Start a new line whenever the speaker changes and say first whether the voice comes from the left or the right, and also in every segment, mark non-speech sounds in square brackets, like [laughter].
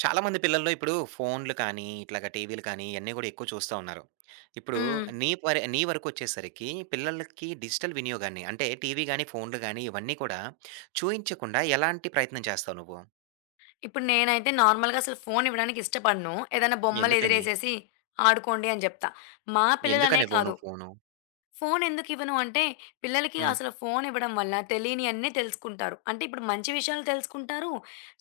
right: చాలా మంది పిల్లల్లో, ఇప్పుడు ఫోనులు కానీ, ఇట్లాగా టీవీలు కానీ, ఇయన్నీ గూడా ఎక్కువ చూస్తా ఉన్నారు. ఇప్పుడు
left: హ్మ్.
right: నీ పరి నీ వరకొచ్చేసరికి, పిల్లలకి డిజిటల్ వినియోగాన్ని, అంటే టీవీగానీ, ఫోనులు గానీ, ఇవన్నీ గూడా, చూయించకుండా ఎలాంటి ప్రయత్నం చేస్తావు నువ్వు?
left: ఇప్పుడు నేనైతే నార్మల్‌గా అసలు ఫోను ఇవ్వడానికి ఇష్టపడను. ఏదైనా బొమ్మలు
right: ఎందుకని?
left: ఎదిరేసేసి, ఆడుకోండి అని జేప్తా. మా పిల్లలనే
right: ఎందుకని ఇవ్వవు
left: కాదు.
right: నువ్వు ఫోను?
left: ఫోను ఎందుకు ఇవ్వను అంటే, పిల్లలకి
right: హ్మ్.
left: అసలు ఫోనివ్వడం వల్ల తెలినీ అన్నీ తెలుసుకుంటారు. అంటే, ఇప్పుడు మంచి విషయాలు తెలుసుకుంటారు,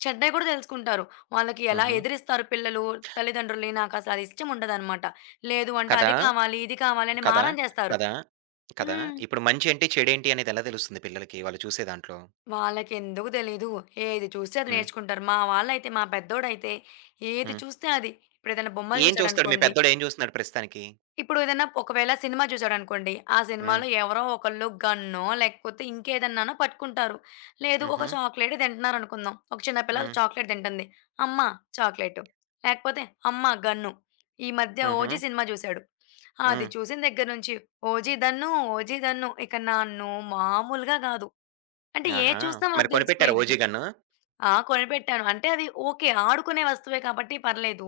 left: చెడ్డాయి గూడా దెలుసుకుంటారు. వాళ్ళకి ఎలా
right: హుహు.
left: ఎదిరిస్తారు పిల్లలు, తల్లిదండ్రులని. నాకసలు ఇష్టం ఉండదన్నమాట. లేదు అంటే
right: కదా!
left: అది కావాలి, ఇది కావాలి అని
right: కదా!
left: మారం జేస్తారు.
right: కదా! కదా!
left: హ్మ్.
right: ఇప్పుడు మంచేంటి, చెడేంటి అనేది ఎలా దెలుస్తుంది పిల్లలకి, వాళ్ళు చూసే దాంట్లో.
left: వాళ్ళకి ఎందుకు తెలీదు. ఏది చూస్తే అది
right: హ్మ్.
left: నేర్చుకుంటారు. మా వాళ్ళైతే, మా పెద్దోడైతే, ఏది
right: హ్మ్.
left: చూస్తే అది. ఇప్పుడు ఏదైనా బొమ్మలు
right: ఏం చూస్తాడు? మీ
left: చూసాడనుకోండి
right: పెద్దోడు ఏం చూస్తాడు ప్రస్తుతానికి.
left: ఇప్పుడు ఏదన్నా ఒకవేళ సినిమా జూసాడు అనుకోండి, ఆ
right: హ్మ్.
left: సినిమాలో ఎవరో ఒకళ్ళు, గన్నో లేకపోతే ఇంకేదన్నానో పట్టుకుంటారు. లేదు, ఒక
right: హుహు.
left: చాక్లేటే తింటన్నారనుకుందాం. ఒక చిన్న పిల్ల
right: హ్మ్.
left: చాక్లేట్ తింటంది. అమ్మ! చాక్లేటు. లేకపోతే అమ్మ! గన్ను. ఈ మధ్య 'ఓజి'
right: హుహు.
left: సినిమా జూసాడు. అది
right: హ్మ్.
left: చూసిన దెగ్గర నుంచి. 'ఓజి' దన్ను, 'ఓజి' దన్ను. ఇక నన్ను మాములుగా కాదు. అంటే
right: ఆహా!
left: ఏది జూసినా
right: మరి
left: వాళ్ళకు
right: కొనిపెట్టారా,
left: తెలిసిపోయిద్ది.
right: 'OG' gun?
left: ఆ! కొనిపెట్టాను. అంటే అది ఓకే. ఆడుకునే వస్తువె కాబట్టి పర్లేదు.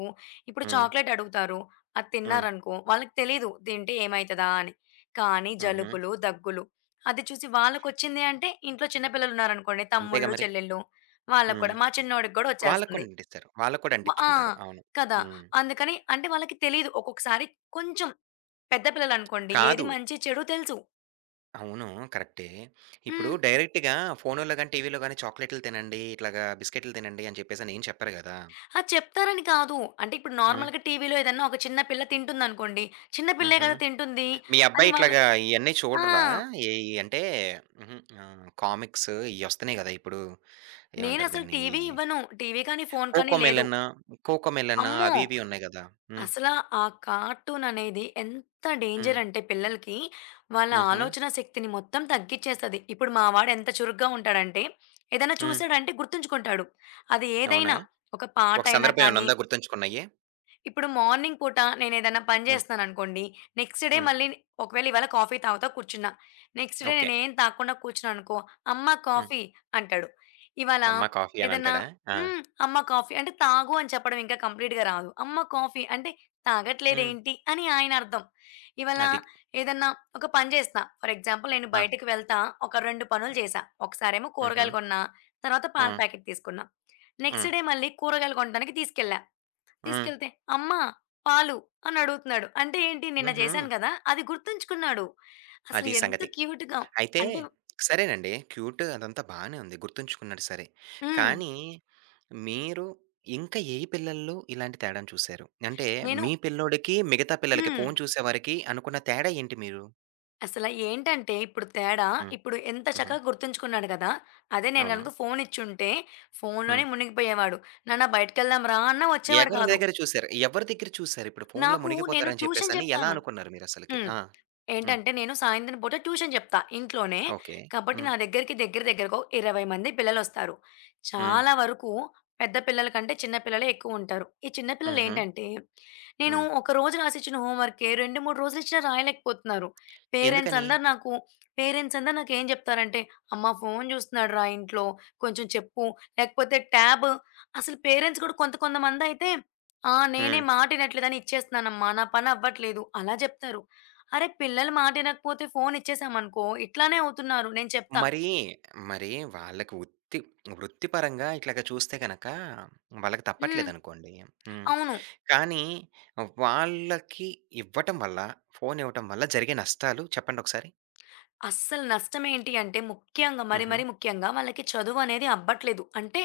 left: ఇప్పుడు
right: హ్మ్.
left: చాక్లేట్ అడుగుతారు. అది
right: హ్మ్.
left: తిన్నారనుకో, వాళ్ళకి తెలీదు. తింటే ఏమైతదా అని. కానీ
right: హుహు.
left: జలుబులు, దగ్గులు. అది చూసి వాళ్ళకొచ్చింది అంటే ఇంట్లో చిన్న పిల్లలున్నారు అనుకోండి.
right: అంతేగా
left: తమ్ముళ్ళు,
right: మరి!
left: చెల్లెలు. వాళ్ళకి
right: హ్మ్.
left: కూడా, మా చిన్నోడికి కూడా
right: వాళ్ళకి
left: ఒచ్చేస్తుంది
right: కూడా అంటిస్తారు. వాళ్ళకి కూడా
left: ఆ!
right: అంటించుకుంటారు. అవును
left: కదా!
right: హ్మ్.
left: అందుకని, అంటే వాళ్ళకి తెలిదు. ఒక్కొక్కసారి కొంచెం, పెద్ద పిల్లలు అనుకోండి ఏది
right: కాదు.
left: మంచొ, చెడొ తెలుసు.
right: అవును. కరెక్టే. ఇప్పుడు
left: హ్మ్.
right: డైరెక్ట్‌గా ఫోనుల్లో గాని, టీవీ‌‌ల్లో గాని, చాక్లేటులు తినండి, ఇట్లాగ బిస్కిటులు తినండి, అని చెప్పేసి అనేం చెప్పరు గదా!
left: ఆ! చెప్తారని కాదు. అంటే ఇప్పుడు
right: హ్మ్.
left: నార్మల్‌గా టీవీ‌లో ఏదన్నా ఒక చిన్న పిల్ల తింటుందనుకోండి, చిన్నపిల్లే
right: హుహు.
left: కదా తింటుంది
right: మీ
left: అని
right: అబ్బాయి ఇట్లాగ
left: వాళ్ళకి
right: ఇయన్నీ
left: ఆ!
right: చూడరా? ఏయి అంటే, హుహు. ఆహ్, కామిక్స్ ఇయోస్తున్నాయి గదా! ఇప్పుడు. ఏమంటారు
left: నేనసలు
right: దీన్ని, ఈ
left: టీవీ ఇవ్వను. టీవీ కానీ, ఫోను కానీ లేదు.
right: 'కోకోమెలన్ కోకోమెలన్'
left: అమ్మో!
right: అవి ఇవి ఉన్నాయి గదా! హ్మ్.
left: అసల ఆ కార్టూననేది ఎంత
right: హ్మ్.
left: డేంజరంటే పిల్లలకి, వాళ్ళ
right: హుహు.
left: ఆలోచన శక్తిని మొత్తం తగ్గిచ్చేస్తది. ఇప్పుడు మా వాడెంత చురుగ్గా ఉంటాడంటే, ఏదైనా
right: హ్మ్.
left: చూసాడంటే గుర్తుంచుకుంటాడు. అది
right: అవునా!
left: ఏదైనా, ఒక
right: ఒక
left: పాటయినా
right: సందర్భం
left: కానీ
right: ఏమన్నుందా గుర్తుంచుకున్నయ్యి?
left: ఇప్పుడు మార్నింగ్ పూట నేనేదన్నా పని
right: హ్మ్.
left: జే‌స్తన్నానుకోండి, నెక్స్‌ట్ డే
right: హ్మ్.
left: మళ్ళీ ఒకవేళ ఇవాళ కాఫీ తాగుతా కూర్చున్న, నెక్స్‌ట్ డే
right: ఓకే.
left: నేనేం తాగకుండా కూర్చున్నాననుకో, "అమ్మ!
right: హ్మ్.
left: కాఫీ" అంటాడు. ఇవాళ
right: అమ్మ కాఫీ
left: ఏదన్నా
right: అనంటాడా? ఆ!
left: హ్మ్. అమ్మ కాఫీ అంటే తాగు అని చెప్పడం ఇంకా కంప్లీట్‌గా రాదు. అమ్మ కాఫీ అంటే,
right: హ్మ్.
left: తాగట్లేదేంటి అని ఆయనర్థం. ఇవ్వాళ
right: అది.
left: ఏదన్నా ఒక పని చేస్తా ఫర్ ఎగ్జాంపుల్ నేను
right: ఆ!
left: బయటికి వెళ్తా, ఒక 2 పనులు జేశా. ఒకసారేమో కూరగాయలు
right: హుహు.
left: కొన్న, తరువాత పాల
right: హ్మ్.
left: ప్యాకెట్ తీసుకున్నా. నెక్స్‌ట్
right: హ్మ్.
left: డే మళ్ళీ కూరగాయలు కొంటానికి తీసుకెళ్ళా.
right: హ్మ్.
left: తీసుకెళ్తే, "అమ్మ పాలు" అనడుగుతున్నాడు. అంటే ఏంటి, నిన్న
right: హుహు.
left: జేశాను గదా! అది గుర్తుంచుకున్నాడు.
right: అదీ
left: అసలెంత
right: సంగతి.
left: క్యూట్‌గా.
right: అయితే,
left: అంటే
right: సరేనండి క్యూట్ అదంతా బానే ఉంది. గుర్తుంచుకున్నాడు సరే,
left: హ్మ్.
right: కానీ మీరు ఇంక ఏ పిల్లల్లో ఇలాంటి తేడాను చూసారు? అంటే
left: నేను
right: మీ పిల్లోడికి, మిగతా పిల్లలకి
left: హ్మ్.
right: ఫోను చూసేవారికి, అనుకున్న తేడా ఏంటి మీరు?
left: అసల ఏంటంటే, ఇప్పుడు తేడా
right: హ్మ్.
left: ఇప్పుడు ఎంత
right: హుహు.
left: చక్కగా గుర్తుంచుకున్నాడు గదా! అదే నేను
right: అవునా!
left: గనక ఫోనిచ్చుంటే, ఫోనులోనే
right: హ్మ్.
left: మునిగిపోయేవాడు. "నాన్న బయటికెళ్దాంరా!" అన్న వచ్చేవాడు
right: ఎగరిని
left: కాదు.
right: దగ్గర చూసారు ఎవరి దగ్గర చూసారు? ఇప్పుడు ఫోనులో
left: నాకు నేను
right: మునిగిపోతారు అని చెప్పేసి
left: ట్యూషన్
right: అని ఎలా
left: చెప్తాను.
right: అనుకున్నారు మీరు అసలకి?
left: హ్మ్.
right: ఆ! హ్మ్.
left: ఏంటంటే, నేను సాయంత్రం పూట ట్యూషన్ జెప్తా ఇంట్లోనే.
right: ఓకే.
left: కాబట్టి నా
right: హ్మ్.
left: దగ్గరికి, దగ్గర దగ్గరగా ఓ 20 మంది పిల్లలొస్తారు.
right: హ్మ్.
left: చాలా వరకు పెద్ద పిల్లల కంటే చిన్న పిల్లలే ఎక్కువుంటారు. ఈ చిన్న
right: హుహు.
left: పిల్లలేంటంటే, నేను
right: హ్మ్.
left: ఒక రోజు రాసిచ్చిన హోమ్ వర్క్‌కే, 2, 3 రోజులిచ్చిన రాయలేకపోతున్నారు. పేరెంట్స్
right: ఎందుకని?
left: అందరు నాకు పేరెంట్స్ అందరు నాకు ఏం చెప్తారంటే, "అమ్మ ఫోను జూస్తున్నాడురా! ఇంట్లో కొంచెం చెప్పు" లేకపోతే ట్యాబ్ అసలు పేరెంట్స్ కూడా కొంత కొంతమందయితే, "ఆ! నేనే
right: హ్మ్.
left: మాట ఇనట్లేదనిచ్చేస్తున్నానమ్మ. నా పనవ్వట్లేదు" అలా జెప్తారు. అరె! పిల్లలు మాట వినకపోతే ఫోనిచ్చేసామనుకో ఇట్లానే అవుతున్నారు నేను చెప్తా.
right: మరీ, మరి వాళ్ళకి ఉత్తి వృత్తి పరంగా ఇట్లాగా చూస్తే గనక, వాళ్ళకి
left: హ్మ్.
right: తప్పట్లేదనుకోండి. హ్మ్.
left: అవును.
right: కానీ, వాళ్ళకి ఇవ్వటం వల్ల, ఫోనివ్వటం వల్ల జరిగే నష్టాలు చెప్పండొకసారి?
left: అస్సలు నష్టం ఏంటి అంటే, ముఖ్యంగా మరి మరి
right: హుహు.
left: ముఖ్యంగా, వాళ్ళకి చదువు అనేది అబ్బట్లేదు. అంటే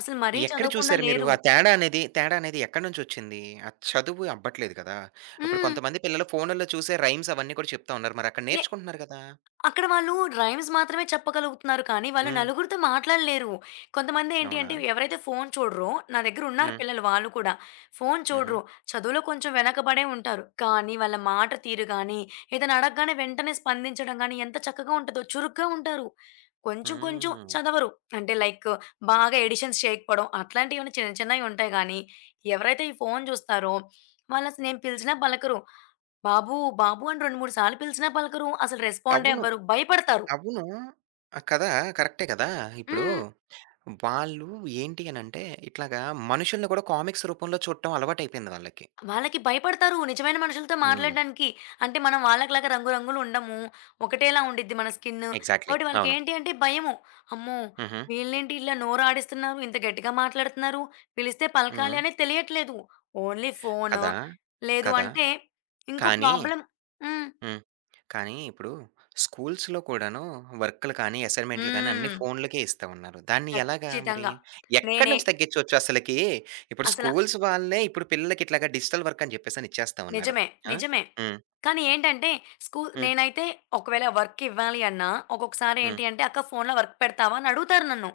left: అసలు మరీ
right: ఎక్కడ
left: చదవకుండా
right: చూసారు మీరు
left: లేరు.
right: ఆ తేడానేది, తేడానేది ఎక్కడనుంచోచ్చింది? ఆ చదువు అబ్బట్లేదు కదా! ఇప్పుడు
left: హ్మ్.
right: కొంతమంది పిల్లలు ఫోనుల్లో చూసే రైమ్స్ అవన్నీ కూడా చెప్తా ఉన్నారు మరి అక్కడ
left: నే
right: నేర్చుకుంటున్నారు గదా!
left: అక్కడ వాళ్ళు రైమ్స్ మాత్రమే చెప్పగలుగుతున్నారు కానీ, వాళ్ళు
right: హ్మ్.
left: నలుగురితో మాట్లాడలేరు. కొంతమంది ఏంటి అంటే,
right: అవునా!
left: ఎవరైతే ఫోను చూడరో, నా దగ్గర ఉన్నారు
right: హ్మ్.
left: పిల్లలు వాళ్ళు కూడా, ఫోను చూడరు,
right: హుహు.
left: చదువులో కొంచెం వెనకబడే ఉంటారు. కానీ వాళ్ళ మాట తీరు గాని, ఏదైనా అడగగానే వెంటనే స్పందించడం గాని, ఎంత చక్కగా ఉంటదో చురుగ్గా ఉంటారు. కొంచెం కొంచెం
right: హ్మ్.
left: చదవరు అంటే, లైక్ బాగా ఎడిషన్స్ చేయకపోవడం అట్లాంటివి చిన్న చిన్నవి ఉంటాయి గానీ, ఎవరైతే ఈ ఫోను జూస్తారో వాళ్ళు అసలు నేను పిలిచినా పలకరు "బాబు! బాబు!" అని రెండు మూడు సార్లు పిలిచినా పలకరు. అసలు రెస్పాండే
right: అవును.
left: అవ్వరు. భయపడతారు.
right: అవును. ఆ! కదా, కరెక్టే కదా! ఇప్పుడు
left: హ్మ్.
right: వాళ్ళు ఏంటి అనంటే, ఇట్లాగా మనుషుల్ని కూడా కామిక్స్ రూపంలో చూడటం అలవాటయిపోయింది వాళ్ళకి.
left: వాళ్ళకి భయపడతారు నిజమైన మనుషులతో
right: హ్మ్.
left: మాట్లాడడానికి. అంటే మనం వాళ్ళకి లాగా రంగు రంగులు ఉండము. ఒకటేలా ఉండిద్ది మన స్కిన్
right: ఎగ్జాక్ట్‌లీ.
left: కాబట్టి వాళ్ళకి
right: అవును.
left: ఏంటి అంటే, భయము. అమ్మో!
right: హుహు.
left: వీళ్ళేంటి ఇలా నోరు ఆడిస్తున్నారు ఇంత గట్టిగా మాట్లాడుతున్నారు. పిలిస్తే పలకాలి
right: హ్మ్.
left: అనేది తెలియట్లేదు. Only phone.
right: కదా!
left: లేదు
right: కదా!
left: అంటే, ఇంకో
right: కానీ
left: ప్రాబ్లమ్ హ్మ్.
right: హ్మ్. కానీ ఇప్పుడు, స్కూల్స్‌లో కూడాను వర్కులు కానీ, అసైన్‌మెంటులు గాని, అన్ని
left: హ్మ్.
right: ఫోనులకే ఇస్తా ఉన్నారు. దాన్ని ఎలాగా మరి
left: ఖచ్చితంగా. నేనే
right: ఎక్కడినుంచి తగ్గించొచ్చు అసలికి? ఇప్పుడు
left: అసలా
right: స్కూల్స్ వాళ్ళే, ఇప్పుడు పిల్లలకి ఇట్లాగా డిజిటల్ వర్క్ అని జెప్పేసి ఇచ్చేస్తా ఉన్నారు.
left: నిజమే.
right: ఆ!
left: నిజమే.
right: హ్మ్.
left: కానీ ఏంటంటే, స్కూ
right: హ్మ్.
left: నేనైతే ఒకవేళ వర్కివ్వాలి అన్నా, ఒకొక్కసారి
right: హ్మ్.
left: ఏంటి అంటే, "అక్క ఫోనులో వర్క్ పెడతావా" అని అడుగుతారు నన్ను.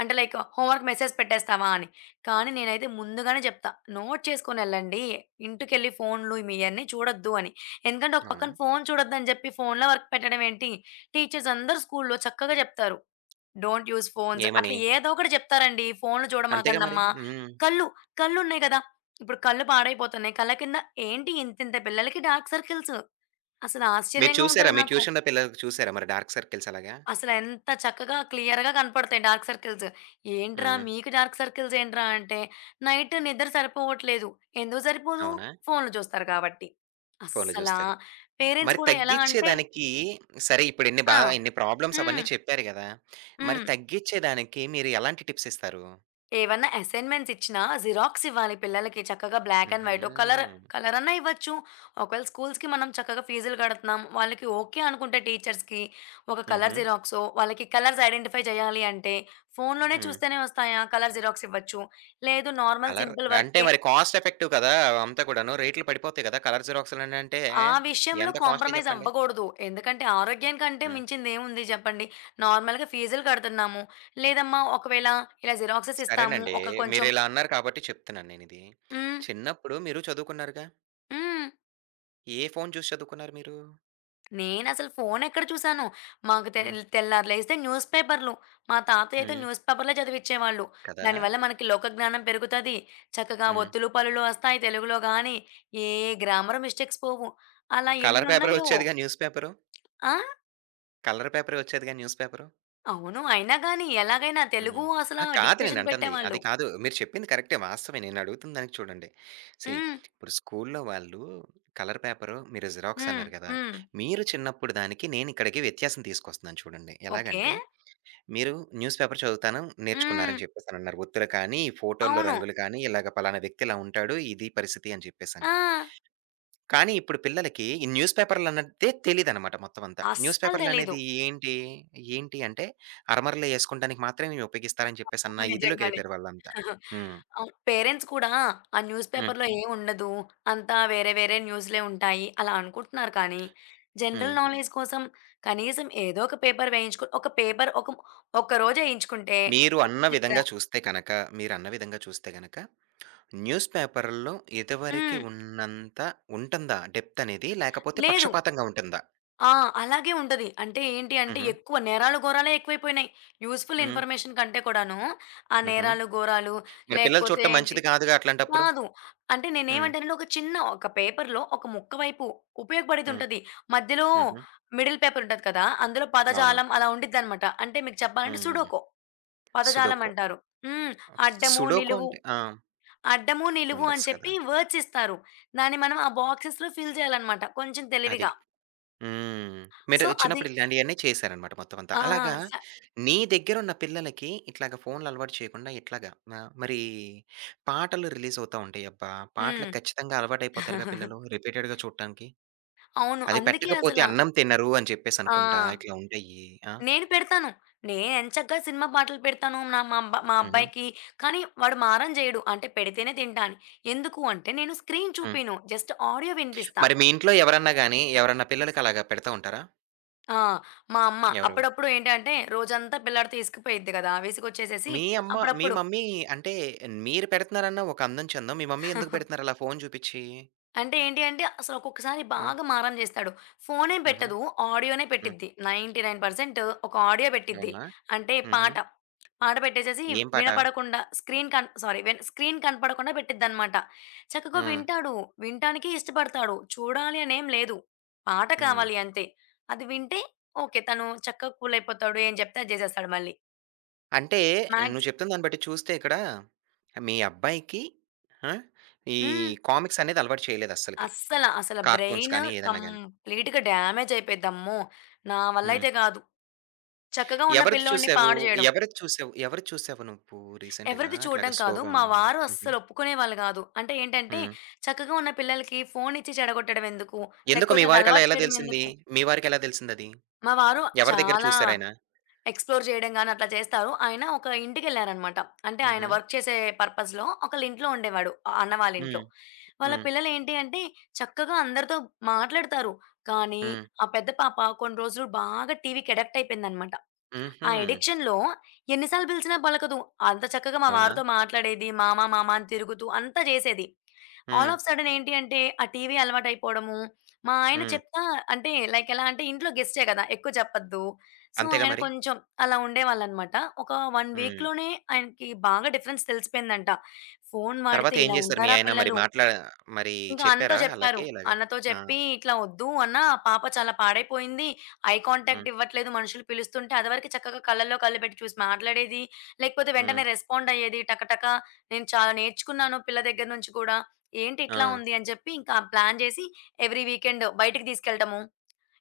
left: అంటే లైక్ హోమ్ వర్క్ మెసేజ్ పెట్టేస్తావాని. కానీ నేనైతే ముందుగానే జప్తా నోట్ చేసుకొని ఎళ్ళండి, ఇంటికెళ్లి ఫోనులు మీయన్నీ చూడొద్దు అని. ఎందుకంటే, ఒక
right: అవునా!
left: పక్కన ఫోను చూడొద్దు అని జేప్పి, ఫోనులో వర్క్ పెట్టడం ఏంటి? టీచర్స్ అందరూ స్కూలులో చక్కగా చెప్తారు. "డోంట్ యూజ్ ఫోన్స్"
right: ఏమని?
left: అట్లా ఏదో ఒకటి చెప్తారండి, "ఫోనులు
right: అంతేగా
left: చూడమాకండి
right: మరి.
left: అమ్మ!"
right: హ్మ్.
left: కళ్ళు కళ్ళు ఉన్నాయి కదా, ఇప్పుడు కళ్ళు పాడైపోతున్నాయి. కళ్ళ కింద ఏంటి ఇంత ఇంత పిల్లలకి డార్క్ సర్కిల్స్. అసలు
right: మీరు
left: ఆశ్చర్యంగా
right: చూసారా
left: ఉంటది
right: మీ
left: నాకు.
right: ట్యూషన్‌లో పిల్లలకి చూసారా మరి డార్క్ సర్కిల్స్ అలాగా?
left: అసలు ఎంత చక్కగా క్లియర్‌గా కనపడతాయి డార్క్ సర్కిల్స్. "ఏంట్రా!
right: హ్మ్.
left: మీకు డార్క్ సర్కిల్స్ ఏంట్రా!" అంటే "నైట్ నిద్ర సరిపోవట్లేదు." ఎందుకు సరిపోదు,
right: అవునా!
left: ఫోనులు జూస్తారు కాబట్టి.
right: ఫోనులు
left: అస్సలా
right: జూస్తారు.
left: పేరెంట్స్
right: మరి
left: కూడా ఎలా అంటే
right: తగ్గించేదానికి సరే, ఇప్పుడు ఇన్ని బ
left: ఆ!
right: ఇన్ని ప్రాబ్లమ్స్
left: హ్మ్.
right: అవన్నీ చెప్పారు గదా! మరి
left: హ్మ్.
right: తగ్గించేదానికి మీరు ఎలాంటి టిప్సిస్తారు?
left: ఏవన్నా అసైన్‌మెంట్సిచ్చినా జిరాక్సివ్వాలి పిల్లలకి చక్కగా బ్లాక్ అండ్ వైట్, ఓహ్ కలరు
right: హుహు.
left: కలరన్న ఇవ్వచ్చు. ఒకేళ స్కూల్స్‌కి మనం చక్కగా ఫీజులు గడతన్నాం. వాళ్లకి ఓకే. అనుకుంటే టీచర్స్‌కి, ఒక కలరు
right: హుహు.
left: జిరాక్సో, వాళ్లకి కలర్స్ ఐడెంటిఫై జేయాలి అంటే, ఫోనులోనే
right: హ్మ్.
left: చూస్తేనే వస్తాయా? కలరు జిరాక్సివ్వచ్చు. లేదు నార్మల్
right: కలర్
left: సింపుల్
right: అంటే,
left: వర్కే
right: మరి కాస్ట్ ఎఫెక్టివ్ కదా! అంతా కూడాను. రేట్లు పడిపోతాయి కదా! కలరు జిరాక్స్‌లనంటే
left: ఆ విషయంలో
right: ఎంత కాస్ట్‌లీ జెప్పండి?
left: కాంప్రమైజవ్వగూడదు. ఎందుకంటే, ఆరోగ్యం కంటే
right: హ్మ్.
left: మించిందేముంది జెప్పండి. నార్మల్‌గా ఫీజులు గడుతున్నాము. లేదమ్మా! ఒకవేళ ఇలా జిరాక్సెసిస్తాము.
right: సరేనండీ.
left: ఒక కొంచెం
right: మీరిలా అన్నారు కాబట్టి చెప్తున్నాను నేనిది.
left: హ్మ్.
right: చిన్నప్పుడు మీరు చదువుకున్నారుగా?
left: హ్మ్.
right: ఏ ఫోను చూసి చదువుకున్నారు మీరు?
left: నేనసలు ఫోనెక్కడ చూసాను. మాకు తె
right: హ్మ్.
left: తెల్లారి లేగిస్తే, న్యూసు పేపర్లు. మా తాతయ్యయితే
right: హ్మ్.
left: న్యూసు పేపరులే చదివించేవాళ్ళు.
right: కదా!
left: దానివల్ల మనకి లోక జ్ఞానం పెరుగుతది. చక్కగా
right: హ్మ్.
left: ఒత్తులు, పల్లులు ఒస్తాయి. తెలుగులో గానీ, ఏ గ్రామర్ మిస్టేక్స్ పోవు. అలా ఎన్ని
right: కలరు పేపరే
left: ఉన్నాయో.
right: ఒచ్చేదిగా న్యూస్ పేపరు?
left: ఆ?
right: కలరు పేపరే ఒచ్చేదిగా న్యూస్ పేపరు?
left: అవును. అయినా గానీ ఎలాగైనా
right: హుహు.
left: తెలుగు అసల
right: ఆ! కాదు
left: డిక్‌టేషన్
right: నేనంటంది. అది
left: బెట్టేవాళ్ళు.
right: కాదు. మీరు చెప్పింది కరక్టే వాస్తవమే. నేనడుగుతున్న దానికి చూడండి, సీ
left: హ్మ్.
right: ఇప్పుడు స్కూలులో వాళ్ళు, కలరు పేపరు మీరు
left: హ్మ్.
right: జిరాక్సన్నారు గదా!
left: హ్మ్.
right: మీరు చిన్నప్పుడు దానికి, నేనిక్కడికి వ్యత్యాసం తీసుకొస్తున్నాను చూడండి.
left: ఓకే.
right: ఎలాగంటే, మీరు న్యూస్‌ పేపర్ చదువుతాను
left: హ్మ్.
right: నేర్చుకున్నారని జెప్పేసనన్నారు. ఒత్తులు కానీ, ఈ ఫోటోల్లో
left: అవును.
right: రంగులు కానీ, ఇలాగ పలానా వ్యక్తిలా ఉంటాడు, ఇదీ పరిస్థితని చెప్పేసని.
left: ఆ!
right: కానీ ఇప్పుడు పిల్లలకి ఈ న్యూస్పేపర్‌లన్నదే తెలీదనమాట మొత్తం అంతా. న్యూసు
left: అస్సలు తెలీదు.
right: పేపరులనేది ఏంటి? ఏంటి అంటే అరమరలు ఏసుకోంటానికి మాత్రమే ఇవి ఉపయోగిస్తారని చెప్పేసి
left: అవును.
right: అన్న
left: నిజంగానే
right: ఇధిలోకెళ్ళిపోయారాళ్ళంతా.
left: [chuckles]
right: హ్మ్.
left: అవును. పేరెంట్స్ కూడా, ఆ న్యూస్
right: హ్మ్.
left: పేపర్‌లో ఏముండదు. అంతా వేరే వేరే న్యూస్‌లే ఉంటాయి అలా అనుకుంటున్నారు. కానీ
right: హ్మ్.
left: జనరల్ నాలెడ్జ్ కోసం, కనీసం ఏదో ఒక పేపర్ వేయించుకొ ఒక పేపర్ ఒక ఒక్క రోజేయించుకుంటే,
right: మీరు అన్న
left: వర్క్ దెగ్గర
right: విధంగా చూస్తే కనక, మీరన్న విధంగా చూస్తే గనక, న్యూసుపేపరులలో ఇదవరికి
left: హ్మ్.
right: ఉన్నంత ఉంటుందా డెప్త్ అనేది? లేకపోతే
left: లేదు.
right: పక్షపాతంగా ఉంటందా?
left: ఆ! అలాగే ఉంటది. అంటే ఏంటి అంటే,
right: హుహు.
left: ఎక్కువ నేరాలు, ఘోరాలే ఎక్కువైపోయినాయి. యూజ్‌ఫుల్
right: హ్మ్.
left: ఇన్‌ఫర్‌మేషన్ కంటే కూడాను, ఆ
right: హుహు.
left: నేరాలు, ఘోరాలు
right: మరి పిల్లలు
left: లేకపోతే
right: చూడటం
left: ఏంటి
right: మంచిది గాదుగా అట్లాంటప్పుడు?
left: కాదు. అంటే
right: హ్మ్.
left: నేనేమంటానంటే, ఒక చిన్న ఒక పేపర్‌లో ఒక ముక్క వైపు
right: హ్మ్.
left: ఉపయోగపడేదుంటది. మధ్యలో
right: హుహు.
left: మిడిల్ పేపరుంటది కదా! అందులో
right: అవును.
left: పదజాలం అలా ఉంటదనమాట. అంటే మీకు
right: హ్మ్.
left: జెప్పాలంటే
right: హ్మ్.
left: సుడోకో, పదజాలం
right: సుడోకో.
left: అంటారు. హ్మ్. అడ్డము,
right: సుడోకో
left: నిలువు
right: అంటే? ఆ!
left: అడ్డము, నిలువు
right: నెంబర్స్
left: అని
right: కదా!
left: చెప్పి వర్డ్స్ ఇస్తారు. దాన్ని మనం ఆ బాక్సెస్‌లో ఫిల్ జేయాలనమాట కొంచెం
right: అది.
left: తెలివిగా.
right: హ్మ్. మీరు
left: సో,
right: చిన్నప్పుడు
left: అది
right: ఇలాంటియన్నీ చేసారనమాట మొత్తమంతా.
left: ఆ!
right: అలాగా
left: శ
right: నీ దగ్గరున్న పిల్లలకి ఇట్లాగా ఫోనులు అలవాటు చేయకుండా ఇట్లాగ మ మరీ పాటలు రిలీజవుతా ఉంటాయి. అబ్బా!
left: హ్మ్.
right: పాటలకి ఖచ్చితంగా అలవాటయిపోతారుగా
left: [chuckles]
right: పిల్లలు రిపీటెడ్‌గా చూడటానికి.
left: అవును.
right: అది
left: అందుకే
right: పెట్టకపోతే
left: అసలా
right: అన్నం తినరు అని
left: ఆ!
right: చెప్పేసనుకుంటా ఇట్లా ఉంటాయి ఆ!
left: నేను పెడతాను. నేనెంచక్క సినిమా పాటలు పెడతాను. నా మా
right: హుహు.
left: అబ్బాయికి, కానీ వాడు మారం జెయడు. అంటే పెడితేనే తింటా అని. ఎందుకు అంటే, నేను స్క్రీన్
right: హ్మ్.
left: చూపీను. జస్ట్ ఆడియో వినిపిస్తా.
right: మరి మీ ఇంట్లో ఎవరన్నా గానీ, ఎవరన్నా పిల్లలకి అలాగా పెడతా ఉంటారా?
left: ఆ! మా అమ్మ.
right: ఎవరు?
left: అప్పుడప్పుడు ఏంటంటే, రోజంతా పిల్లాడితో ఇసుకుపోయిద్ది గదా విసుకోచ్చేసేసి
right: మీ అమ్మ మీ
left: అప్పుడప్పుడు
right: మమ్మీ అంటే, మీరు పెడుతున్నారన్న ఒక అందం, చెందాం. మీ మమ్మీ ఎందుకు
left: [chuckles]
right: పెడుతున్నారు అలా ఫోను చూపిచ్చి?
left: అంటే ఏంటి అంటే, అసలు ఒక్కొక్కసారి
right: ఆ!
left: బాగా మారం జేస్తాడు. ఫోనేం
right: హుహు.
left: పెట్టదు. ఆడియో‌నే
right: హ్మ్.
left: పెట్టిద్ది 99 పర్సెంటు, ఒక ఆడియో పెట్టిద్ది.
right: అవునా?
left: అంటే
right: హుహు.
left: పాట. పాట పెట్టేసేసి,
right: ఏం పాట?
left: వినపడకుండా స్క్రీన్ కన్ సారీ వె స్క్రీన్ కనపడకుండా పెట్టిద్దిన్నమాట. చక్కగా
right: హ్మ్.
left: వింటాడు. వినటానికి ఇష్టపడతాడు, చూడాలని ఏం లేదు. పాట
right: హ్మ్.
left: కావాలి అంతే. అది వింటే ఓకే. తను చక్కగా కూలయిపోతాడు ఏం చెప్తే అది జేసేస్తాడు మళ్ళీ.
right: అంటే
left: మాగ్స్
right: నువ్వు చెప్తున్న దాన్ని బట్టి చూస్తే, ఇక్కడ మీ అబ్బాయికి, ఆ! ఈ
left: హ్మ్.
right: కామిక్సనేది అలవాటు చేయలేదు అస్సలకి.
left: అస్సల, అసల
right: కార్టూన్స్
left: బ్రైను
right: గాని ఏదన్నా గాని.
left: కంప్లీట్‌గా డామేజయిపోద్ది అమ్మో! నా వల్ల
right: హ్మ్.
left: అయితే గాదు. చక్కగా ఉన్న
right: ఎవరిది
left: పిల్లోడిని
right: చూసావు?
left: పాడుజేయడం.
right: ఎవరిది చూసావు? ఎవరిది చూసావు నువ్వు రీసెంట్‌గా,
left: ఎవరిది చూడడం
right: అట్లాగా
left: కాదు.
right: స్లో‌గా
left: మా
right: ఉండం?
left: వారు
right: హుహు.
left: అస్సలు ఒప్పుకునేవాళ్ళు గాదు. అంటే ఏంటంటే,
right: హ్మ్.
left: చక్కగా ఉన్న పిల్లలకి ఫోనిచ్చి చెడగొట్టడం ఎందుకు,
right: ఎందుకు
left: లేకపోతే
right: మీ వారికి అలా
left: అదలవాటు
right: ఎలా
left: చేయడం
right: తెలిసింది?
left: ఎందుకు.
right: మీ వారికేలా తెలిసిందది?
left: మా వారు
right: ఎవరి దగ్గర
left: చాలా,
right: చూసారాయన?
left: ఎక్స్‌ప్లోర్ జేయడం గాని, అట్లా చేస్తారు. ఆయన ఒక ఇంటికేళ్లారన్నమాట. అంటే ఆయన
right: హుహు.
left: వర్క్ చేసే పర్పస్‌లో, ఒకళీంట్లో ఉండేవాడు. ఆ అన్న
right: హ్మ్.
left: వాళీంట్లో. వాళ్ళ
right: హ్మ్.
left: పిల్లలు ఏంటి అంటే, చక్కగా అందరితో మాట్లాడుతారు. కానీ,
right: హ్మ్.
left: ఆ పెద్ద పాప కొన్ని రోజులు బాగా టీవీ‌కి అడిక్ట్ అయిపోయిందన్నమాట. ఆ
right: హుహు.
left: అడిక్షన్‌లో ఎన్ని సార్లు బిలిసినా పలకదు. అంత చక్కగా మా
right: అవునా?
left: వారితో మాట్లాడేది. మామ, మామ అని తిరుగుతూ అంత జేసేది. ఆల్
right: హ్మ్.
left: ఆఫ్ సడెన్ ఏంటి అంటే, ఆ టీవీ అలవాటయిపోవడము. మా ఆయన
right: హ్మ్.
left: చెప్తా, అంటే లైక్ ఎలా అంటే ఇంట్లో గెస్ట్‌టే కదా ఎక్కువ చెప్పద్దు. సో,
right: అంతేగా
left: ఆయన
right: మరి!
left: కొంచెం అలా ఉండేవాళ్ళున్నమాట. ఒక 1
right: హ్మ్.
left: వీక్‌లోనే ఆయనకి బాగా డిఫరెన్స్ తెలిసిపోయిందంట. ఫోను వాడితే
right: తరువాత ఏం
left: ఇలా
right: చేసారు, మీ
left: ఉంటారా
right: ఆయన మరి
left: పిల్లలు.
right: మాట్లా మరి
left: ఇంకా అన్నతో
right: చెప్పారా
left: చెప్పారు.
right: ఆళ్ళకి ఇలాగా?
left: అన్నతో
right: ఆ!
left: చెప్పి, ఇట్లా వద్దు అన్న పాప చాలా పాడైపోయింది. ఐ
right: హ్మ్.
left: కాంటాక్ట్ ఇవ్వట్లేదు మనుషులు పిలుస్తుంటే, అది వరకు చక్కగా కళ్ళలో కళ్ళు పెట్టి చూసి మాట్లాడేది, లేకపోతే
right: హ్మ్.
left: వెంటనే రెస్పాండయ్యేది టక, టక నేను చాలా నేర్చుకున్నాను పిల్ల దగ్గర నుంచి గూడా. ఏంటి ఇట్లా
right: ఆ!
left: ఉంది అని చెప్పి ఇంకా ప్లాన్ చేసి, ఎవ్రి వీకెండ్ బయటకి తీసుకెళ్లటము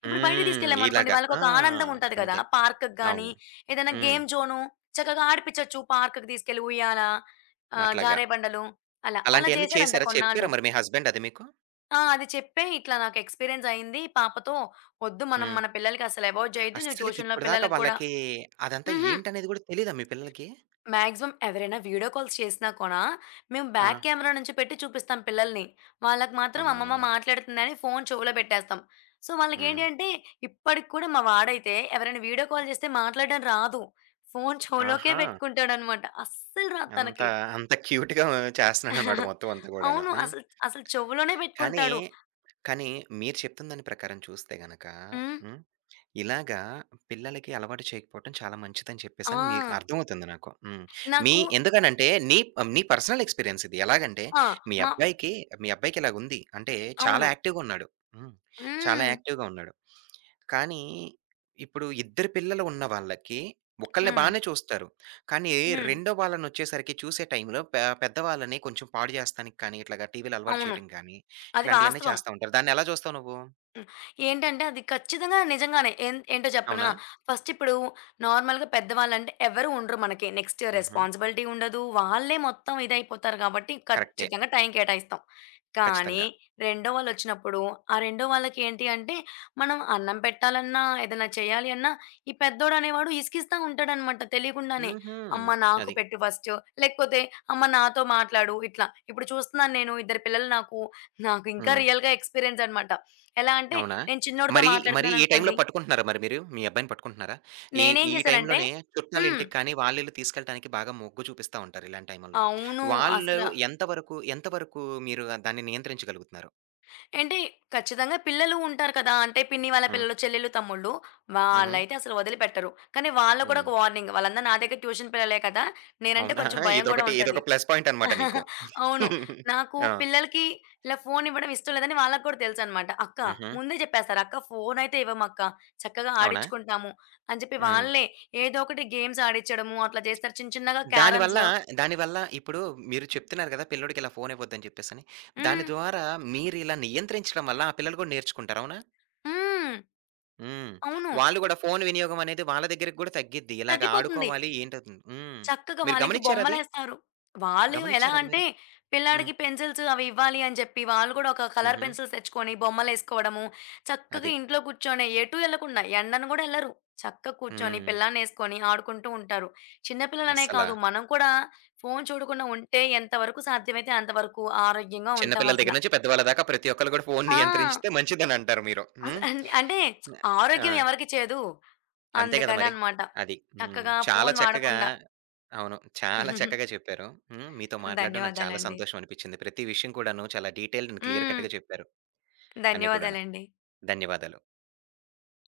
left: ఇప్పుడు బయటికి
right: హ్మ్. ఇలాగ.
left: తీసుకెళ్ళామనుకోండి, వాళ్ళకి
right: ఆ!
left: ఒక ఆనందం ఉంటది కదా
right: అంతే.
left: పార్క్‌కి గాని,
right: అవును.
left: ఏదైనా
right: హ్మ్.
left: గేమ్ జోను చక్కగా ఆడిపించొచ్చు పార్క్‌కి తీసుకెళ్లి ఉయ్యాల ఆహ్,
right: అట్లాగా.
left: జారే బండలు అలా. అలా
right: అలాంటియన్నీ
left: జేసారంట
right: చేసారా? చెప్పారా
left: కొన్నాళ్ళు.
right: మరి మీ హస్బెండ్ అది మీకు?
left: ఆ! అది చెప్పే ఇట్లా నాకు ఎక్స్‌పీరియన్సయింది పాపతో. ఒద్దు మనం
right: హ్మ్.
left: మన పిల్లలకసలు అవాయిడ్ జెయ్యొద్దు, నువ్వు
right: అస్సలికి
left: ట్యూషన్‌లో
right: ఇప్పటిదాకా,
left: పిల్లలకి కూడా
right: వాళ్ళకీ అదంతా
left: హుహు.
right: ఏంటనేది గూడా తెలీదా మీ పిల్లలకి?
left: మాక్సిమం ఎవరైనా వీడియో కాల్స్ చేసినా కూడా, మేము
right: ఆ!
left: బాక్ కెమెరా నుంచి పెట్టి చూపిస్తాం పిల్లలిని. వాళ్ళకి మాత్రం అమ్మమ్మ
right: అమ్మో!
left: మాట్లాడతందని ఫోను చెవులో బెట్టేస్తాం. సో, వాళ్ళకి ఏంటి
right: హ్మ్.
left: అంటే ఇప్పటికి కూడా మా వాడైతే ఎవరైనా వీడియో కాల్ జేస్తే మాట్లాడ్డం రాదు. ఫోను చెవులోకే
right: ఆహా!
left: బెట్టుకుంటాడనమాట. అస్సలు రాదు
right: అంత,
left: తనకి.
right: అంత [chuckles] క్యూట్‌గా చేస్తన్నాడనమాట
left: [giggles]
right: మొత్తమంతా గూడాను.
left: అవును.
right: హ్మ్.
left: అసలు అసలు చెవులోనే
right: కానీ,
left: బెట్టుకుంటాడు.
right: కానీ మీరు చెప్తున్న దాని ప్రకారం చూస్తే గనక
left: హ్మ్.
right: హ్మ్, ఇలాగా పిల్లలకి అలవాటు చేయకపోవటం చాలా మంచిదని చెప్పేసని మీకు
left: ఆ!
right: అర్థమవుతుంది నాకు. హ్మ్. మీ
left: నాకు
right: ఎందుకని అంటే నీ నీ పర్సనల్ ఎక్స్‌పీరియన్స్ ఇది. ఎలాగంటే
left: ఆ!
right: మీ
left: మ
right: అబ్బాయికి, మీ అబ్బాయికిలా ఉంది అంటే, చాలా
left: అవును.
right: యాక్టివ్‌గున్నాడు హ్మ్. చాలా
left: హ్మ్.
right: యాక్టివ్‌గా ఉన్నాడు. కానీ, ఇప్పుడు ఇద్దరు పిల్లలు ఉన్నవాళ్ళకి, ఒక్కలిని
left: హ్మ్.
right: బానే చూస్తారు కానీ
left: హ్మ్.
right: రెండో వాళ్ళనొచ్చేసరికి, చూసే టైం‌లో పె పెద్దవాళ్ళని కొంచెం పాడుజేస్తానికి కానీ ఇట్లాగా టీవీ‌లో అలవాటు
left: అవును.
right: చేయటం గానీ,
left: అది
right: ఇట్లాంటియన్ని
left: వాస్తవం.
right: చేస్తా ఉంటారు. దాన్నెలా జూస్తావు నువ్వు?
left: హ్మ్. ఏంటంటే అది ఖచ్చితంగా నిజంగానే. ఏంద్ ఏంటో జెప్పనా,
right: అవునా?
left: ఫస్టిప్పుడు నార్మల్‌గా పెద్ద వాళ్ళంటే ఎవరు ఉండరు. మనకి నెక్స్ట్
right: హుహు.
left: రెస్‌పాన్‌సిబిలిటీ ఉండదు. వాళ్ళే మొత్తం ఇదయిపోతారు గాబట్టి
right: కరెక్టే.
left: ఖచ్చితంగా టైం కేటాయిస్తాం. కానీ
right: కచ్చితంగా.
left: రెండో వాళ్ళొచ్చినప్పుడు, ఆ రెండో వాళ్ళకేంటి అంటే, మనం అన్నం పెట్టాలన్నా ఏదైనా చేయాలి అన్న, ఈ పెద్దోడనేవాడు ఇసికిస్తా ఉంటాడనమాట తెలీకుండానే.
right: హుహు.
left: అమ్మ నాకు
right: అది.
left: పెట్టు ఫస్టు, లేకపోతే అమ్మ నాతో మాట్లాడు ఇట్లా. ఇప్పుడు చూస్తున్నాను నేను. ఇద్దరు పిల్లలు నాకు. నాకింకా
right: హ్మ్.
left: రియల్‌గా ఎక్స్‌పీరియన్సనమాట. ఎలా అంటే,
right: అవునా!
left: నేను చిన్నోడితో
right: మరీ, మరీ ఈ టైం‌లో
left: మాట్లాడుతున్నాననుకోండి
right: పట్టుకుంటున్నారా మరి మీరు, మీ అబ్బాయిని పట్టుకుంటున్నారా? ఈ
left: నేనేం
right: ఈ
left: జేశానంటే
right: టైంలోనే
left: హ్మ్.
right: చుట్టాలింటికి కానీ, వాళ్ళిల్లు తీసుకెళ్లడానికి బాగా మొగ్గు చూపిస్తా ఉంటారు ఇలాంటి టైముల్లో.
left: అవును.
right: వాళ్ళు
left: అసల
right: ఎంతవరకు ఎంతవరకు మీరు దాన్ని నియంత్రించగలుగుతున్నారు?
left: ఏంటి ఖచ్చితంగా పిల్లలు ఉంటారు కదా, అంటే పిన్ని వాళ్ళ
right: హ్మ్.
left: పిల్లలు, చెల్లెళ్ళు, తమ్ముళ్ళు,
right: హుహు.
left: వాళ్ళైతే అసలు వదిలిపెట్టరు. కానీ వాళ్ళ కూడా
right: హ్మ్.
left: ఒక వార్నింగ్, వాళ్ళందరూ నా దగ్గర ట్యూషన్ పిల్లలే కదా! నేనంటే
right: అవునా!
left: కొంచెం భయం గూడా
right: ఇదొకటి
left: ఉంటది.
right: ఇదొక ప్లస్ పాయింటన్నమాట నీకు.
left: [chuckles] అవును.
right: [giggles]
left: నాకు
right: ఆ!
left: పిల్లలకి ఇలా ఫోనివ్వడం ఇష్టం లేదని వాళ్ళకి కూడా తెలుసన్నమాట. అక్కా
right: హుహు.
left: ముందే చెప్పేస్తారు "అక్క ఫోనయితే ఇవ్వమక్క. చక్కగా
right: అవునా?
left: ఆడిచ్చుకుంటాము" అని జెప్పి
right: హ్మ్.
left: వాళ్ళే ఏదో ఒకటి గేమ్స్ ఆడిచ్చడము అట్లా జేస్తారు. చిన్న, చిన్నగా
right: దానివల్ల,
left: క్యారమ్సు.
right: దానివల్ల ఇప్పుడు మీరు చెప్తున్నారు గదా! పిల్లోడికి ఇలా ఫోను ఇవ్వొద్దని జెప్పేసని. దాని
left: హ్మ్.
right: ద్వారా మీరిలా నియంత్రించడం వల్ల ఆ పిల్లలు గూడా నేర్చుకుంటారు. అవునా?
left: హ్మ్.
right: హ్మ్.
left: అవును.
right: వాళ్ళు గూడా ఫోను వినియోగమనేది వాళ్ళ దెగ్గరికి గూడ తగ్గిద్ది. ఇలాగ
left: తగ్గిపోతుంది.
right: ఆడుకోవాలి ఏంటవు‌తుంది. హ్మ్.
left: చక్కగా
right: మీరు
left: వాళ్లకి
right: గమనిచ్చారా అది?
left: బొమ్మలేస్తారు. వాళ్ళు ఎలా
right: గమనిచ్చారా అది
left: అంటే,
right: మీరు? హ్మ్.
left: పిల్లాడికి పెన్సిల్సు అవి ఇవ్వాలని జెప్పి, వాళ్ళు గూడా ఒక కలర్
right: హుహు.
left: పెన్సిల్స్ తెచ్చుకొని బొమ్మలేసుకోవడము, చక్కగా
right: అది.
left: ఇంట్లో కూర్చొనె ఎటూ ఎళ్ళకుండా, ఎండన గూడా ఎళ్లరు. చక్కగా కూర్చొని,
right: హ్మ్.
left: పిల్లాడినేసుకొని, ఆడుకుంటూ ఉంటారు. చిన్న పిల్లలనే
right: అస్సలా
left: కాదు. మనం కూడా ఫోను చూడకుండా ఉంటే, ఎంతవరకు సాధ్యమైతే అంతవరకు ఆరోగ్యంగా
right: చిన్నపిల్లల
left: ఉంటామసల.
right: దెగ్గర నుంచి, పెద్దవాళ్ళ దాకా ప్రతి ఒక్కళ్ళు గూడా ఫోను
left: ఆ!
right: నియంత్రించితె మంచిదని అంటారు మీరు.
left: అస్
right: హ్మ్.
left: అన్ అంటే,
right: ఆ!
left: ఆరోగ్యం ఎవరికి చేదు?
right: అంతే గదా మరి.
left: అందుకనన్నమాట.
right: అది. హ్మ్.
left: చక్కగా
right: చాలా
left: ఫోను
right: చక్కగా
left: వాడకుండా.
right: అవును. చాలా
left: [giggles]
right: చక్కగా చెప్పారు. హ్మ్. మీతో మాట్లాడ్డం నాకు చాలా
left: ధన్యవాదాలండి.
right: సంతోషమనిపిచ్చింది. ప్రతి విషయం కూడాను చాలా డీటెయిల్డ్ అండ్ క్లియర్
left: హ్మ్.
right: కట్‌గా చెప్పారు. అన్ని కూడాను.
left: ధన్యవాదాలండి.
right: ధన్యవాదాలు.